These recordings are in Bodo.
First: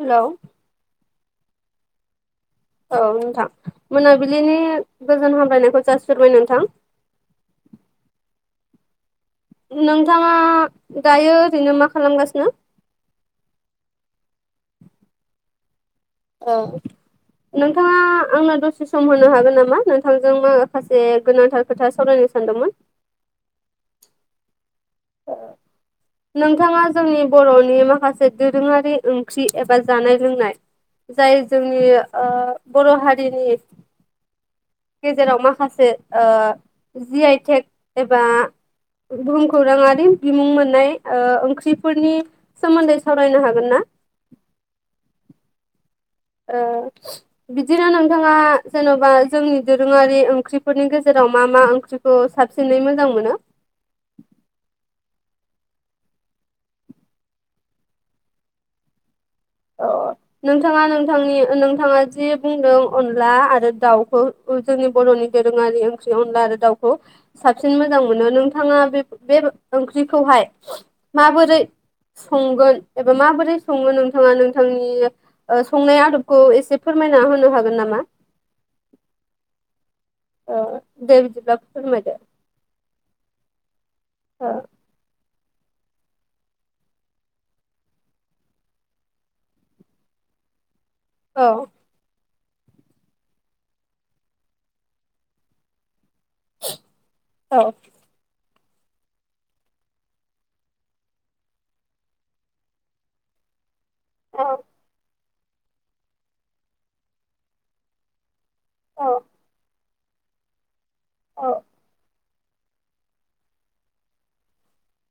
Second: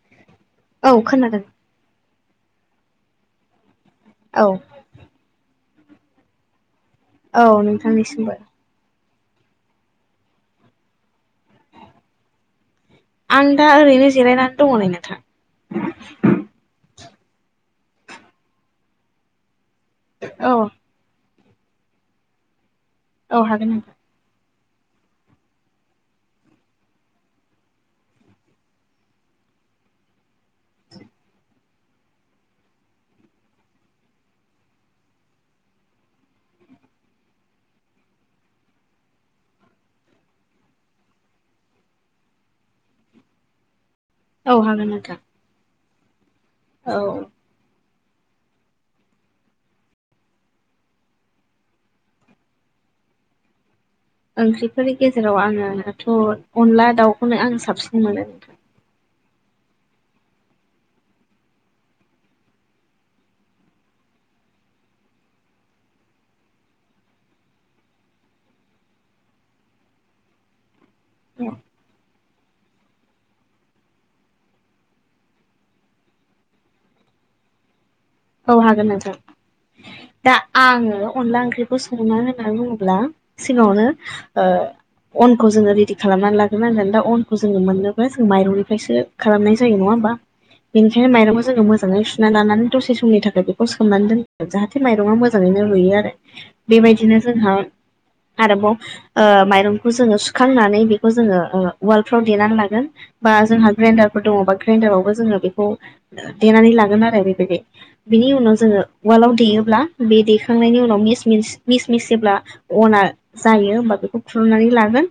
हेलौ औ खोनादों औ नोंथां औ मोनाबिलिनि गोजोन हामलायनायखौ जासिरबाय नोंथां। औ नोंथांनिसिमबो। नोंथाङा दायो ओरैनो मा खालामगासिनो? आं दा ओरैनो जिरायनानै दङ नै नोंथां। औ नोंथाङा आंनो दसे सम होनो हागोन नामा नोंथांजों औ माखास जे गोनांथार खोथा सावरायनो सानदोंमोन औ हागोन नोंथां अ नोंथाङा जोंनि बर'नि माखासे दोरोङारि ओंख्रि एबा जानाय लोंनाय जाय जोंनि ओ बर' हारिनि गेजेराव माखासे ओ जि आइ टेक एबा बुहुमखौरांङारि बिमुं मोननाय ओंख्रिफोरनि सोमोन्दै सावरायनो हागोन ना? औ हागोन नोंथां ओ औ बिदिनो नोंथांङा जेन'बा जोंनि दोरोंङारि ओंख्रिफोरनि गेजेराव मा मा ओंख्रि खौ साबसिनै मोजां मोनो? ओंख्रिफोरनि गेजेराव आङोथ' अनला दाउखौनो आं साबसिन मोनो अ नोंथांङा नोंथांनि नोंथांङा जि बुंदों अनला आरो दाउखौ जोंनि बर'नि दोरोंङारि ओंख्रि अनला आरो दाउखौ साबसिन मोजां मोनो नोंथांङा बे बे ओंख्रिखौहाय नोंथां माबोरै संगोन एबा माबोरै संङो नों नोंथांङा नोंथांनि ओ संनाय आदबखौ एसे फोरमायना होनो हागोन नामा? औ हागोन नोंथां दा ओ आंङो दे अनला बिदिब्ला ओंख्रिखौ संना फोरमायदो होननानै बुंङोब्ला सिगांङावनो ओ अन खौ जोंङो रेडि खालामनानै लागोन आरो दा अनखौ जोंङो मोननोबो जों माइरंनिफ्रायसो खालामनाय जायो नंङा होमबा [inaudible] बेनिखायनो माइरंखौ औ जोङो मोजाङै सुना लानानै दसे समनि थाखाय बेखौ सोमनानै दोन जाहाथे माइरंया मोजाङैनो रुयो आरो बेबायदिनो जोंहा औ आरोबाव ओ माइरंखौ जोङो सुखांनानै बेखौ जोङो उवालफ्राव देनानै लागोन बा जोंहा ग्रेइन्डारफोर दङ औ बा ग्रेइन्डारावबो जोङो बेखौ देनानै लागोन आरो बेबायदि बिनि उनाव जोङो औ उवालाव दैेयोब्ला बे दैखांनायनि उनाव मिस मिस औ मिस मिस जेब्ला अना जायो होमबा बेखौ खुलुमनानै लागोन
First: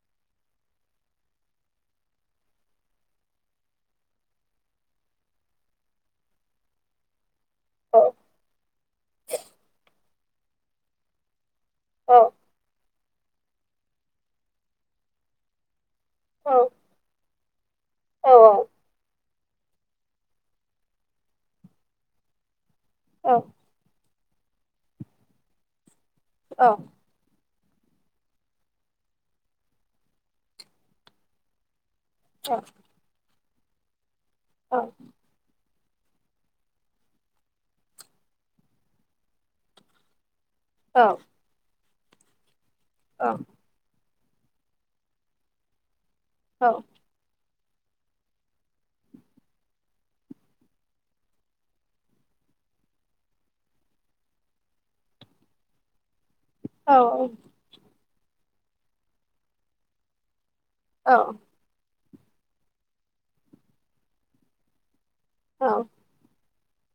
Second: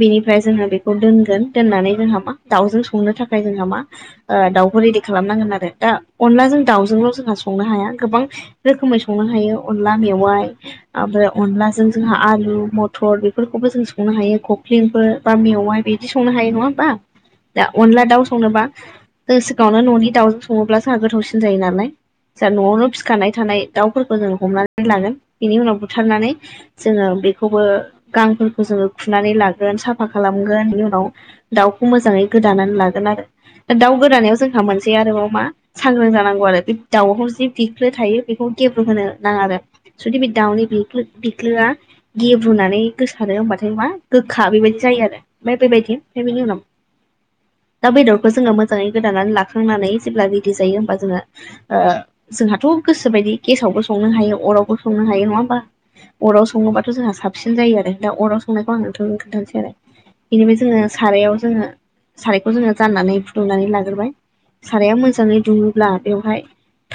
बेनिफ्राय जोंहा बेखौ दोनगोन दोननानै जोंहा मा दाउजों संनो थाखाय जोंहा मा दाउखौ रेडि खालामनांगोन आरो दा अनलाजों दाउजोंल' जोंहा संनो हाया गोबां रोखोमै संनो हायो अनला मेवाइ ओमफ्राय अनलाजों जोंहा आलु म थर बेफोरखौबो जों संनो हायो खख्लिंफोर बा मेवाइ बिदि संनो हायो नङा होमबा? दा अनला दाउ संनोबा सिगाङावनो न'नि दाउजों सङोब्ला जाहा गोथावसिन जायो नालाय जाहा न'आवनो फिखानाय थानाय दाउफोरखौ जों हमनानै लागोन बेनि उनाव बुथारनानै औ जोङो बेखौबो गांफोरखौ जोङो खुनानै लागोन साफा खालामगोन बिनि उनाव दाउखौ मोजाङै गोदानानै लागोन आरो दा दाउ गोदानायाव जोंहा मोनसे आरोबाव मा सांग्रां जानांगौ आरो बे दाउ जि बिख्लो थायो बेखौ गेब्रु होनो नाङा आरो जुदि बे दाउनि बिख्लो बिख्लोआ गेब्रुनानै गोसारो होनोमबाथाय मा गोखा बेबायदि जायो आरो ओमफाय बेबायदि बेनि उनाव दा बेदरखौ जोङो मोजाङै गोदानानै लाखांनानै जेब्ला रेडि जायो होमबा जोङो ओ जोंहाथ' गोसोबायदि गेसावबो संनो हायो अरावबो संनो हायो नङा होमबा अराव सङोबाथ' जोंहा साबसिन जायो आरो दा अराव संनायखौ आं नोंथांनो खोन्थानोसै आरो बेनिफ्राय जोङो सारायाव जोङो सारायखौ जोङो जाननानै फुदुंनानै लाग्रोबाय साराया मोजाङै दुङोब्ला बेवहाय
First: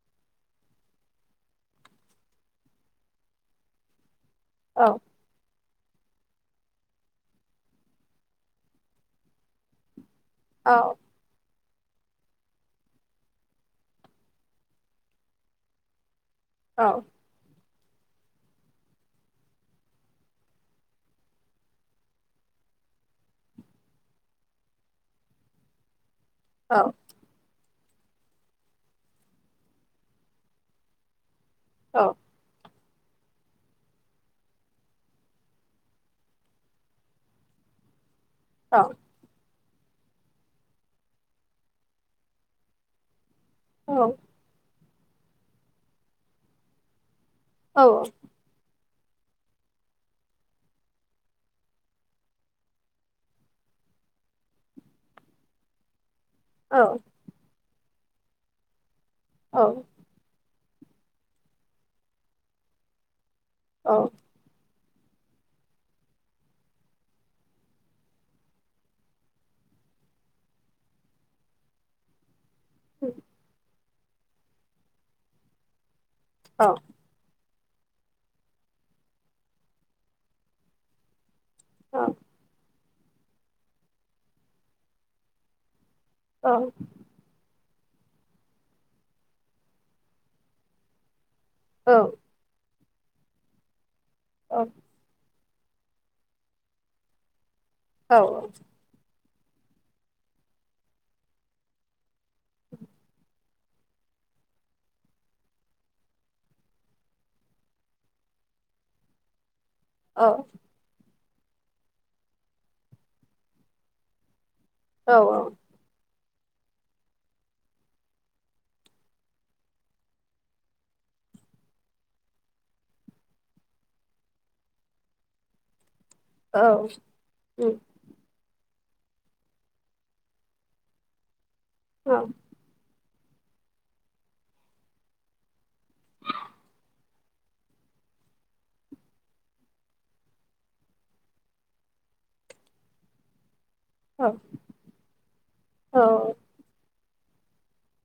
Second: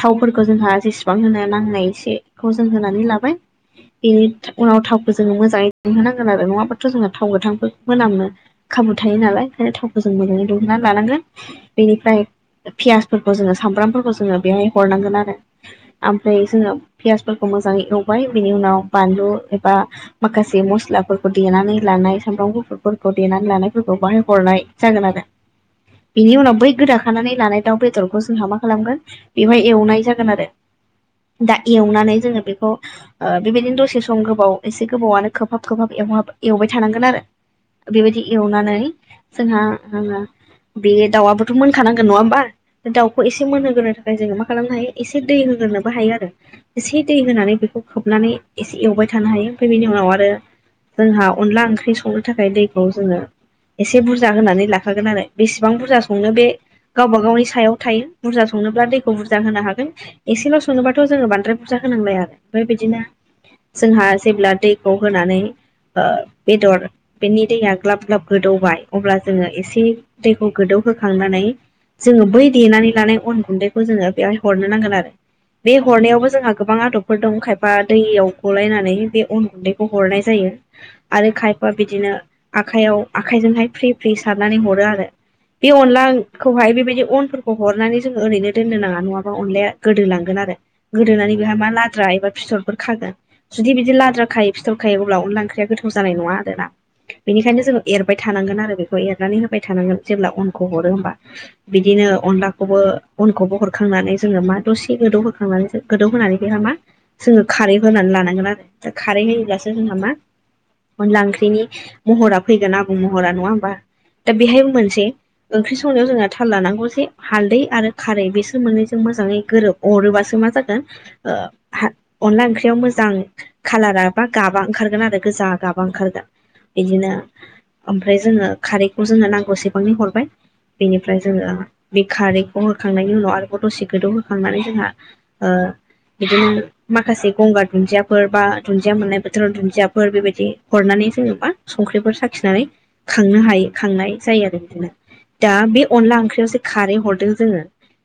थावफोरखौ जोंहा जेसेबां होनो नांनाय एसेखौ जों होनानै लाबाय बेनि उनाव थावखौ जोङो मोजाङै दुंहो नांगोन आरो नङाबाथ' जोङो थाव गोथां मोनामो खाबु थायो नालाय ओंखायनो थावखौ मोजाङै फुदुंनानै लानांगोन बेनिफ्राय पियासफोरखौ जोङो सामब्रामफोरखौ जोङो बेहाय हरनांगोन आरो ओमफ्राय जोङो पियासफोरखौ मोजाङै एवबाय बिनि उनाव बानलु एबा माखासे मस्लाफोरखौ देनानै लानाय सामब्राम गुफुरफोरखौ देनानै लानायफोरखौ बाहाय हरनाय जागोन आरो बिनि उनाव बै गोदाखानानै लानाय दाउ बेदरखौ जोंहा मा खालामगोन बेवहाय एवनाय जागोन आरो दा एवनानै जोङो बेखौ बेबायदिनो दसे सम गोबाव एसे गोबावनो खोबहाब खोबहाब एवहाब एवबाय थानांगोन आरो बेबायदि एवनानै जोंहा बे दाउआबोथ' मोनखानांगोन नङा होमबा बे दाउखौ एसे मोनहोगोन ओमफ्राय जोङो मा खालामनो हायो एसे दै होग्रोनोबो हायो आरो एसे दै होनानै बेखौ खोबनानै एसे एवबाय थानो हायो ओमफ्राय बेनि उनाव आरो जोंहा अनला ओंख्रि संनो थाखाय दैखौ जोङो एसे बुरजा होनानै लाखागोन आरो बेसेबां बुरजा संनो बे औ गावबा गावनि सायाव थायो बुरजा संनोब्ला दैखौ बुरजा होनो हागोन एसेल' सङोबाथ' जोङो बांद्राय बुरजा होनांलाया आरो ओमफ्राय बिदिनो जोंहा जेब्ला दै खौ होनानै बेदर बेनि दैया ग्लाब ग्लाब गोदौबाय अब्ला जोङो एसे दैखौ गोदौहोखांनानै जोङो बै देनानै लानाय अन गुन्दैखौ जोङो बेवहाय हरनो नांगोन आरो बे हरनायावबो जोंहा गोबां आदब फोर दं खायफा दैयाव गलायनानै बे अन गुन्दैखौ हरनाय जायो आरो खाय बा बिदिनो आखाइयाव आखाइजोंहाय फ्रि फ्रि सारनानै हरो आरो बे अनला खौहाय बेबायदि अनफोरखौ हरनानै जों ओरैनो दोननो नांङा नंङाबा अनलाया गोदोलांगोन आरो गोदोनानै बेहा मा लाद्रा एबा फिथर फोर खागोन जुदि बिदि लाद्रा खायो फिथर खायो अब्ला अनला ओख्रिया गोथाव जानाय नङा आरोना बेनिखायनो जोङो एरबाय थानांगोन आरो बे एरनानै होबाय थानांगोन जेब्ला अनखौ हरो होमबा बिदिनो अनलाखौबो जोंखौबो हरखांनानै जोंङो मा दसे गोदौ होखांनानै गोदौ होनानै बेहाय मा जोङो खारै होनानै लानांगोन आरो दा खारै होयोब्लासो जोंहा मा अनला ओंख्रिनि महरा फैगोन आबुं महरा नङा ओमबा दा बेहाय ओंख्रि संनायाव जोंहा थाल लानांगौ जे हालदै आरो खारै बेसोर मोननैजों मोजाङै गोरोब अरोबासो मा जागोन ओ हा अनला ओंख्रियाव मोजां खालारा बा गाबा ओंखारगोन आरो गोजा गाबा ओंखारगोन बिदिनो ओम फ्राय जोङो खारैखौ जोनो नांगौसेबां हरबाय बेनिफ्राय जोङो बे खारै होखांनायनि उनाव आरोबाव दसे गोदौहोखांनानै जोंहा ओ बिदिनो माखासे गंगार दुन्दियाफोर बा दुन्दिया मोननाय बोथोराव दुन्दियाफोर बेबायदि हरनानै जोङो मा संख्रिफोर साखिनानै खांनो हायो। खांनाय जायो आरो बिदिनो दा बे अनला ओंख्रियावसो खारै हरदों जोंङो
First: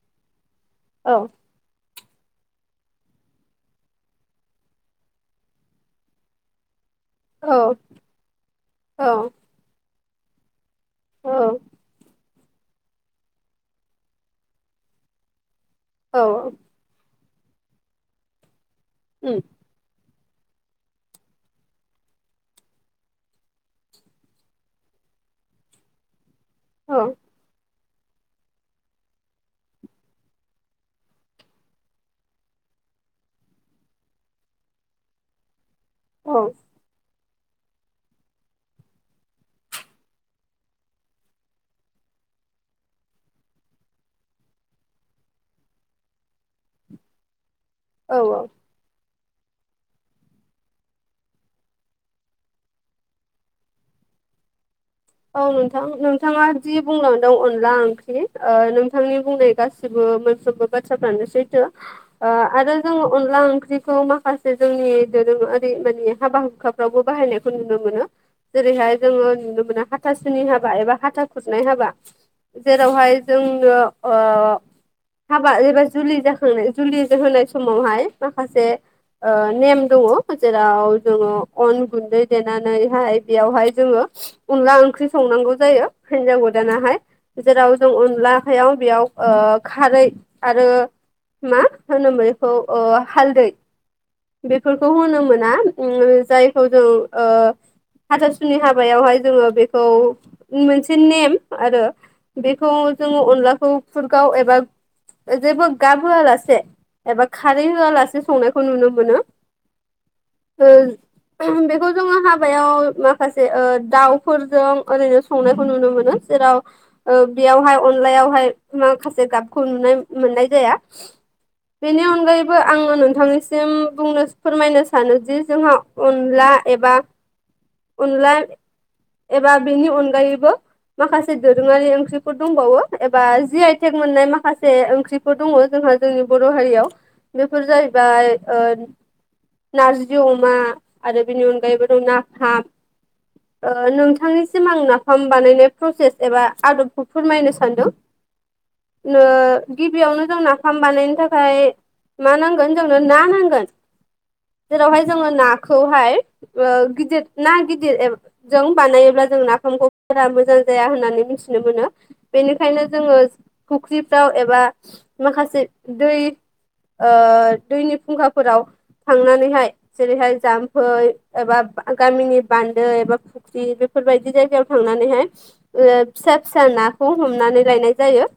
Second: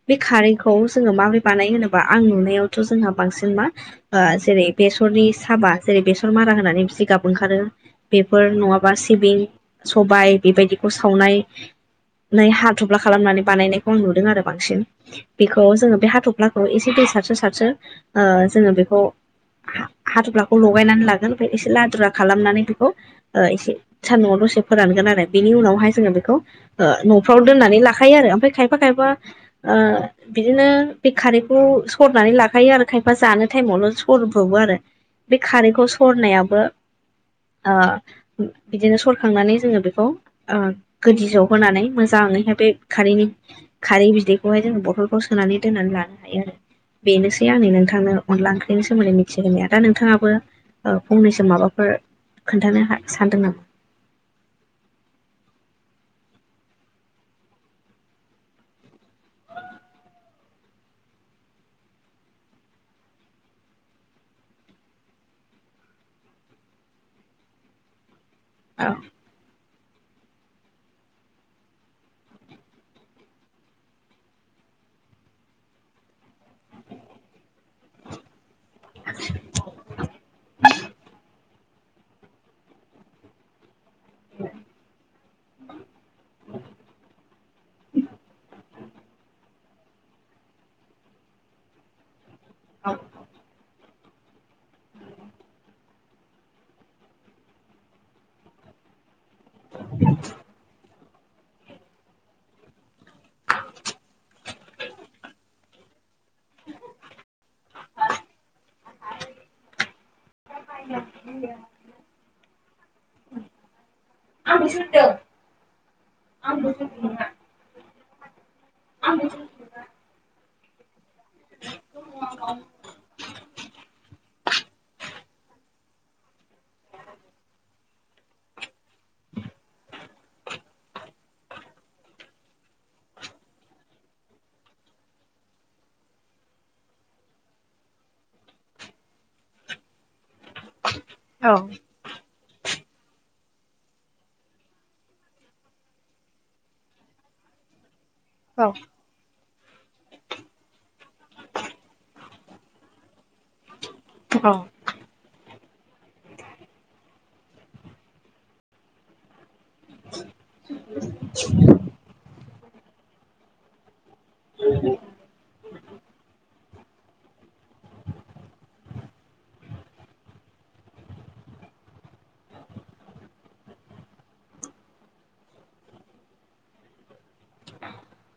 बे खारैखौ जोङो माबोरै बानायो होनोबा आं नुनायावथ' जोंहा बांसिन मा ओ जेरै बेसरनि साबा जेरै बेसर मादा होनानै जिगाब ओंखारो बेफोर नंङाबा सिबिं सबाय बेबायदि सावनाय नाय हाथफ्ला खालामनानै बानायनायखौ आं नु दों आरो बांसिन बेखौ जोङो बे हाथ'फ्लाखौ एसे दै सारसो सारसो जोङो बेखौ उम हा-हाथुफ्लाखौ लगायनानै लागोन ओमफाय एसे लादुरा खालामनानै बेखौ एसे सान्दुंआव दसे फोरानगोन आरो बेनि उनावहाय जोङो बेखौ ओ न'फ्राव दोननानै लाखायो आरो ओमफाय खायफा ओ बिदिनो बे खारैखौ सरनानै लाखायो आरो खायफा जानो टाइमावल' सरब्रबो आरो। बे खारैखौ सरनायाबो बिदिनो सरखांनानै जोङो बेखौ ओ गोदि जौ होनानै मोजाङैहाय बे खारैनि खारै बिदैखौहाय जों बथलखौ सोनानै दोननानै लानो हायो आरो बेनोसै आंनि नोंथांनो अनला ओं बेनि सोमोन्दै मिथिहोनाया दा नोंथाङाबो ओ फंनैसो माबाफोर खोन्थानो हा सानदों नामा? औ नोंथां नोंथाङा जि बुंलांदों अनला ओंख्रि ओ नोंथांनि बुंनाय गाससिबो मोनफ्रोमबो बाथ्राफ्रानो सैथो ओ आरो जोङो अनला ओंख्रिखौ माखासे जोंनि दोरोङारि माने हाबा हुखा फोरावबो बाहायनायखौ नुनो मोनो औ जेरैहाय जोङो नुनो मोनो हा हाथासुनि हाबा एबा हाथा खुरनाय हाबा जेरावहाय जोंनो ओ हाबा एबा जुलि जाखांनाय जुलि होनाय समावहाय माखासे ओ नेम दङ जेराव जोङो अन गुन्दै देनानैहाय बेयावहाय जोङो अनला ओंख्रि संनांगौ जायो हिनजाव गोदाना हाय जेराव जों अनला याव बेयाव खारै आरो मा होनो बेखौ ओ हालदै बेफोरखौ होनो मोना ओ जायखौ जों ओ हाथासुनि हाबायावहाय जोङो बेखौ उम मोनसे नेम आरो बेखौ जोङो अनलाखौ खुरगाव एबा जेबो गाब होआलासे एबा खारै होआलासे संनायखौ नुनो मोनो ओ बेखौ जोंङो हाबायाव माखासे दाउफोरजों ओरैनो संनायखौ नुनो मोनो जेराव ओ बेयावहाय अनलायावहाय माखासे गाबखौ नुनाय मोननाय जाया बेनि अनगायैबो आङो नोंथांनिसिम बुंनो फोरमायनो सानोदि जोंहा अनला एबा अनला एबा बिनि अनगायैबो माखासे दोरोङारि ओंख्रिफोर दंबावो एबा जि आइटेक मोननाय माखासे ओंख्रि फोर दङ जोंहा जोंनि बर' हारियाव बेफोर जाहैबाय ओ नारजिजो अमा आरो बेनि औ अनगायैबो दं नाफाम ओ नोंथांनिसिम आं नाफाम बानायनाय प्रसेस एबा आदबखौ फोरमायनो सानदों। औ गिबियावनो जों नाफाम बानायनो थाखाय मा नांगोन जोंनो ना नांगोन। औ जेरावहाय जोंङो नाखौहाय ओ गिदिर ना गिदिर एब जों बानायोब्ला जों नाखौ खौ बारा मोजां जाया होननानै मिथिनो मोनो। बेनिखायनो जोंङो फुख्रिफ्राव एबा माखासे दै ओ दैनि फुंखाफोराव थांनानैहाय जेरैहाय जाम्फै एबा गामिनि बान्दो एबा फ्रि बेफोरबायदि जायगायाव थांनानैहाय ओ फिसा फिसा नाखौ हमनानै लायनाय जायो।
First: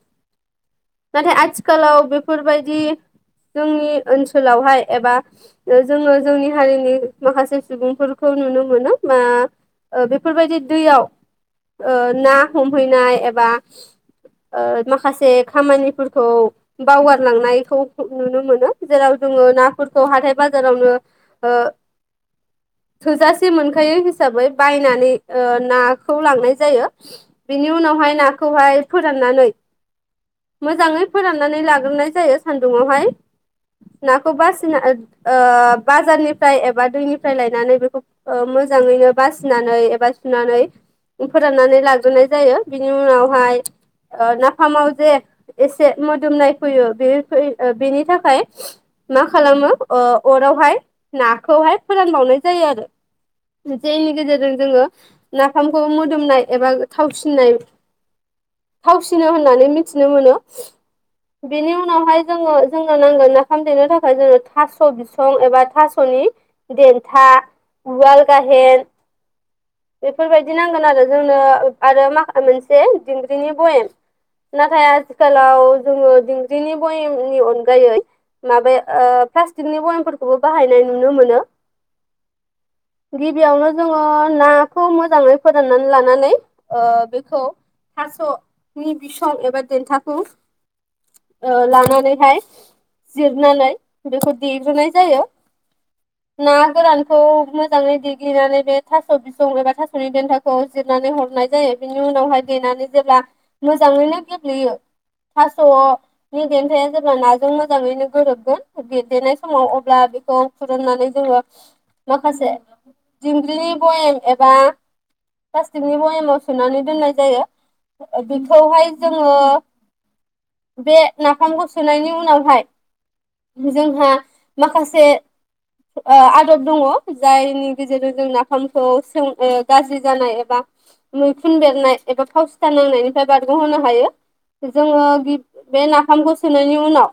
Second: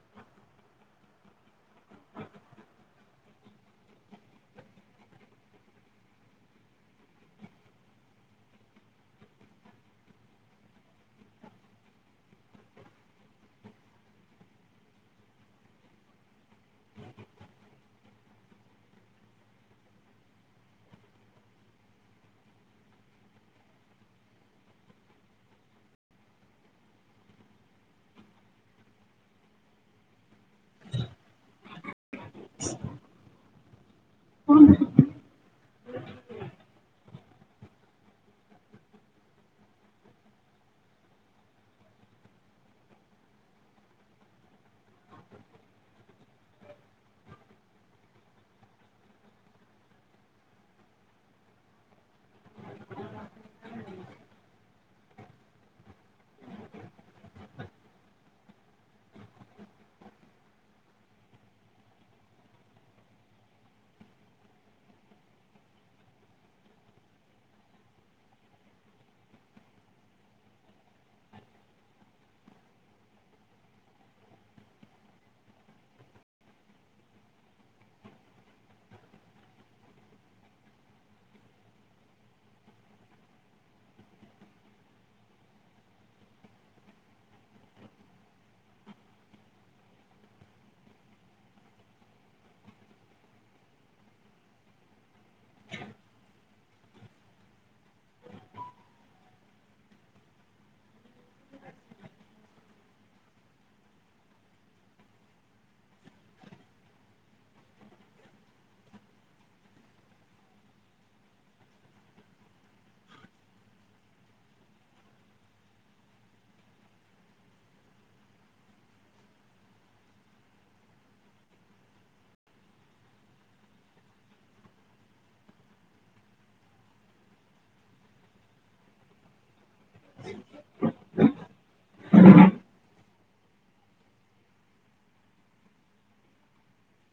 नाथाय आथिखालाव बेफोरबायदि जोंनि ओनसोलावहाय एबा ओ जोंङो जोंनि हारिनि माखासे सुबुंफोरखौ नुनो मोनो बा ओ बेफोरबायदि दैयाव ओ ना हमहैनाय एबा ओ माखासे खामानिफोरखौ बावगारलांनायखौ नुनो मोनो जेराव जोंङो ना थ हाथथाय बाजारावनो ओ थोजासे मोनखायो हिसाबै बायनानै ओ नाखौ लांनाय जायो। बिनि उनावहाय नाखौहाय फोराननानै मोजाङै फोराननानै लाग्रोनाय जायो सानदुंआव हाय नाखौबासिना ओ बाजारनि फ्राय एबा दैनिफ्राय लायनानै बेखौ ओ मोजाङैनो बासिनानै एबा सुनानै फोराननानै लाग्रोनाय जायो बिनि उनावहाय ओ नाफामाव जे एसे मोदोमनाय फैयो बे बेनि थाखाय मा खालामो अरावहाय नाखौहाय फोरानबावनाय जायो आरो जायनि गेजेरजों जोंङो नाफामखौ मोदोमनाय एबा थावसिननाय थावसिनो होननानै मिथिनो मोनो बिनि उनावहाय जोंङो जोंनो नांगोन ना फाम देनो थाखाय जोंङो थास' बिसं एबा थास'नि देन्था उवाल गाहेन बेफोरबायदि नांगोन आरो जोंनो आरो माखा मोनसे दिंग्रिनि बयेम नाथाय आथिखालाव जोङो दिंग्रिनि बयनि अनगायै माबाया ओ प्लास्टिकनि बयमफोरखौबो बाहायनाय नुनो मोनो। गिबियावनो जोंङो नाखौ मोजाङै फोदाननानै लानानै ओ बेखौ सस नि बिसं एबार देनथाखौ ओ लानानैहाय जिरनानै बेखौ देग्रोनाय जायो। ना गोरानखौ मोजांङै देग्लिनानै बे थास' बिसं एबा थास'नि देन्था खौ जिरनानै हरनाय जायो बिनि उनावहाय देनानै जेब्ला मोजाङैनो गेब्लेयो थास'नि देन्थाया जेब्ला नाजों मोजाङैनो गोरोबगोन देनाय समाव अब्ला बेखौ खुुरुननानै जोंङो माखासे दिंग्रिनि बयेम एबा प्लास्टिकनि बयेमाव सोनानै दोननाय जायो। ओ बेखौहाय जोंङो बे नाफामखौ सोनायनि उनावहाय जोंहा माखासे आदब दङ जायनि गेजेरजों जों नाफामखौ सों गाज्रि जानाय एबा मैखुन बेरनाय एबा फाव सिथा नांनायनि फ्राय बारग'होनो हायो जोङो बे नाफामखौ सोनायनि उनाव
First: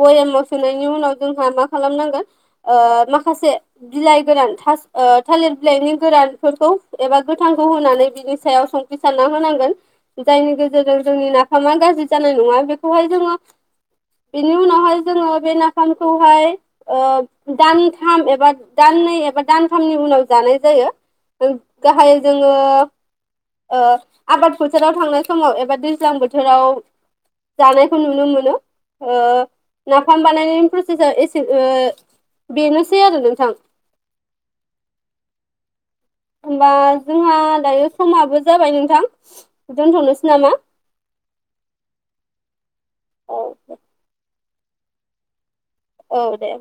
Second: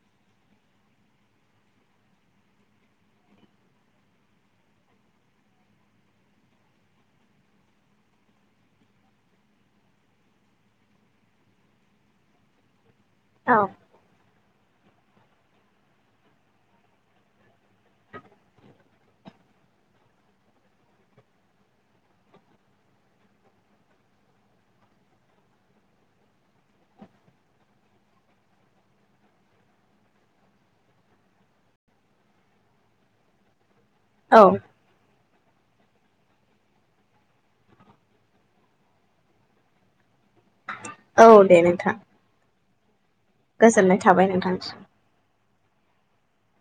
बयामाव सोनायनि उनाव जोंहा मा खालामनांगोन माखासे बिलाइ गोरान थास ओ थालिर बिलाइनि गोरानफोरखौ एबा गोथांखौ होनानै बिनि सायाव सं ख्रि सारना होनांगोन जायनि गेजेरजों जोंनि नाफामा गाज्रि जानाय नङा बेखौहाय जोङो औ बेनि उनावहाय जोङो बे नाफामखौहाय दानथाम एबा दाननै एबा दानथामनि उनाव जानाय जायो गाहायै जोङो आबाद फोथाराव थांनाय समाव एबा दैज्लां बोथोराव जानायखौ नुनो मोनो नाफाम बानायनायनि प्रसेसा एसे बेनोसै आरो नोंथां औ होमबा जोंहा दायो समाबो जाबाय नोंथां दोनथ'नोसै नामा औ दे नोंथां औ गोजोननाय थाबाय नोंथांसिम औ दे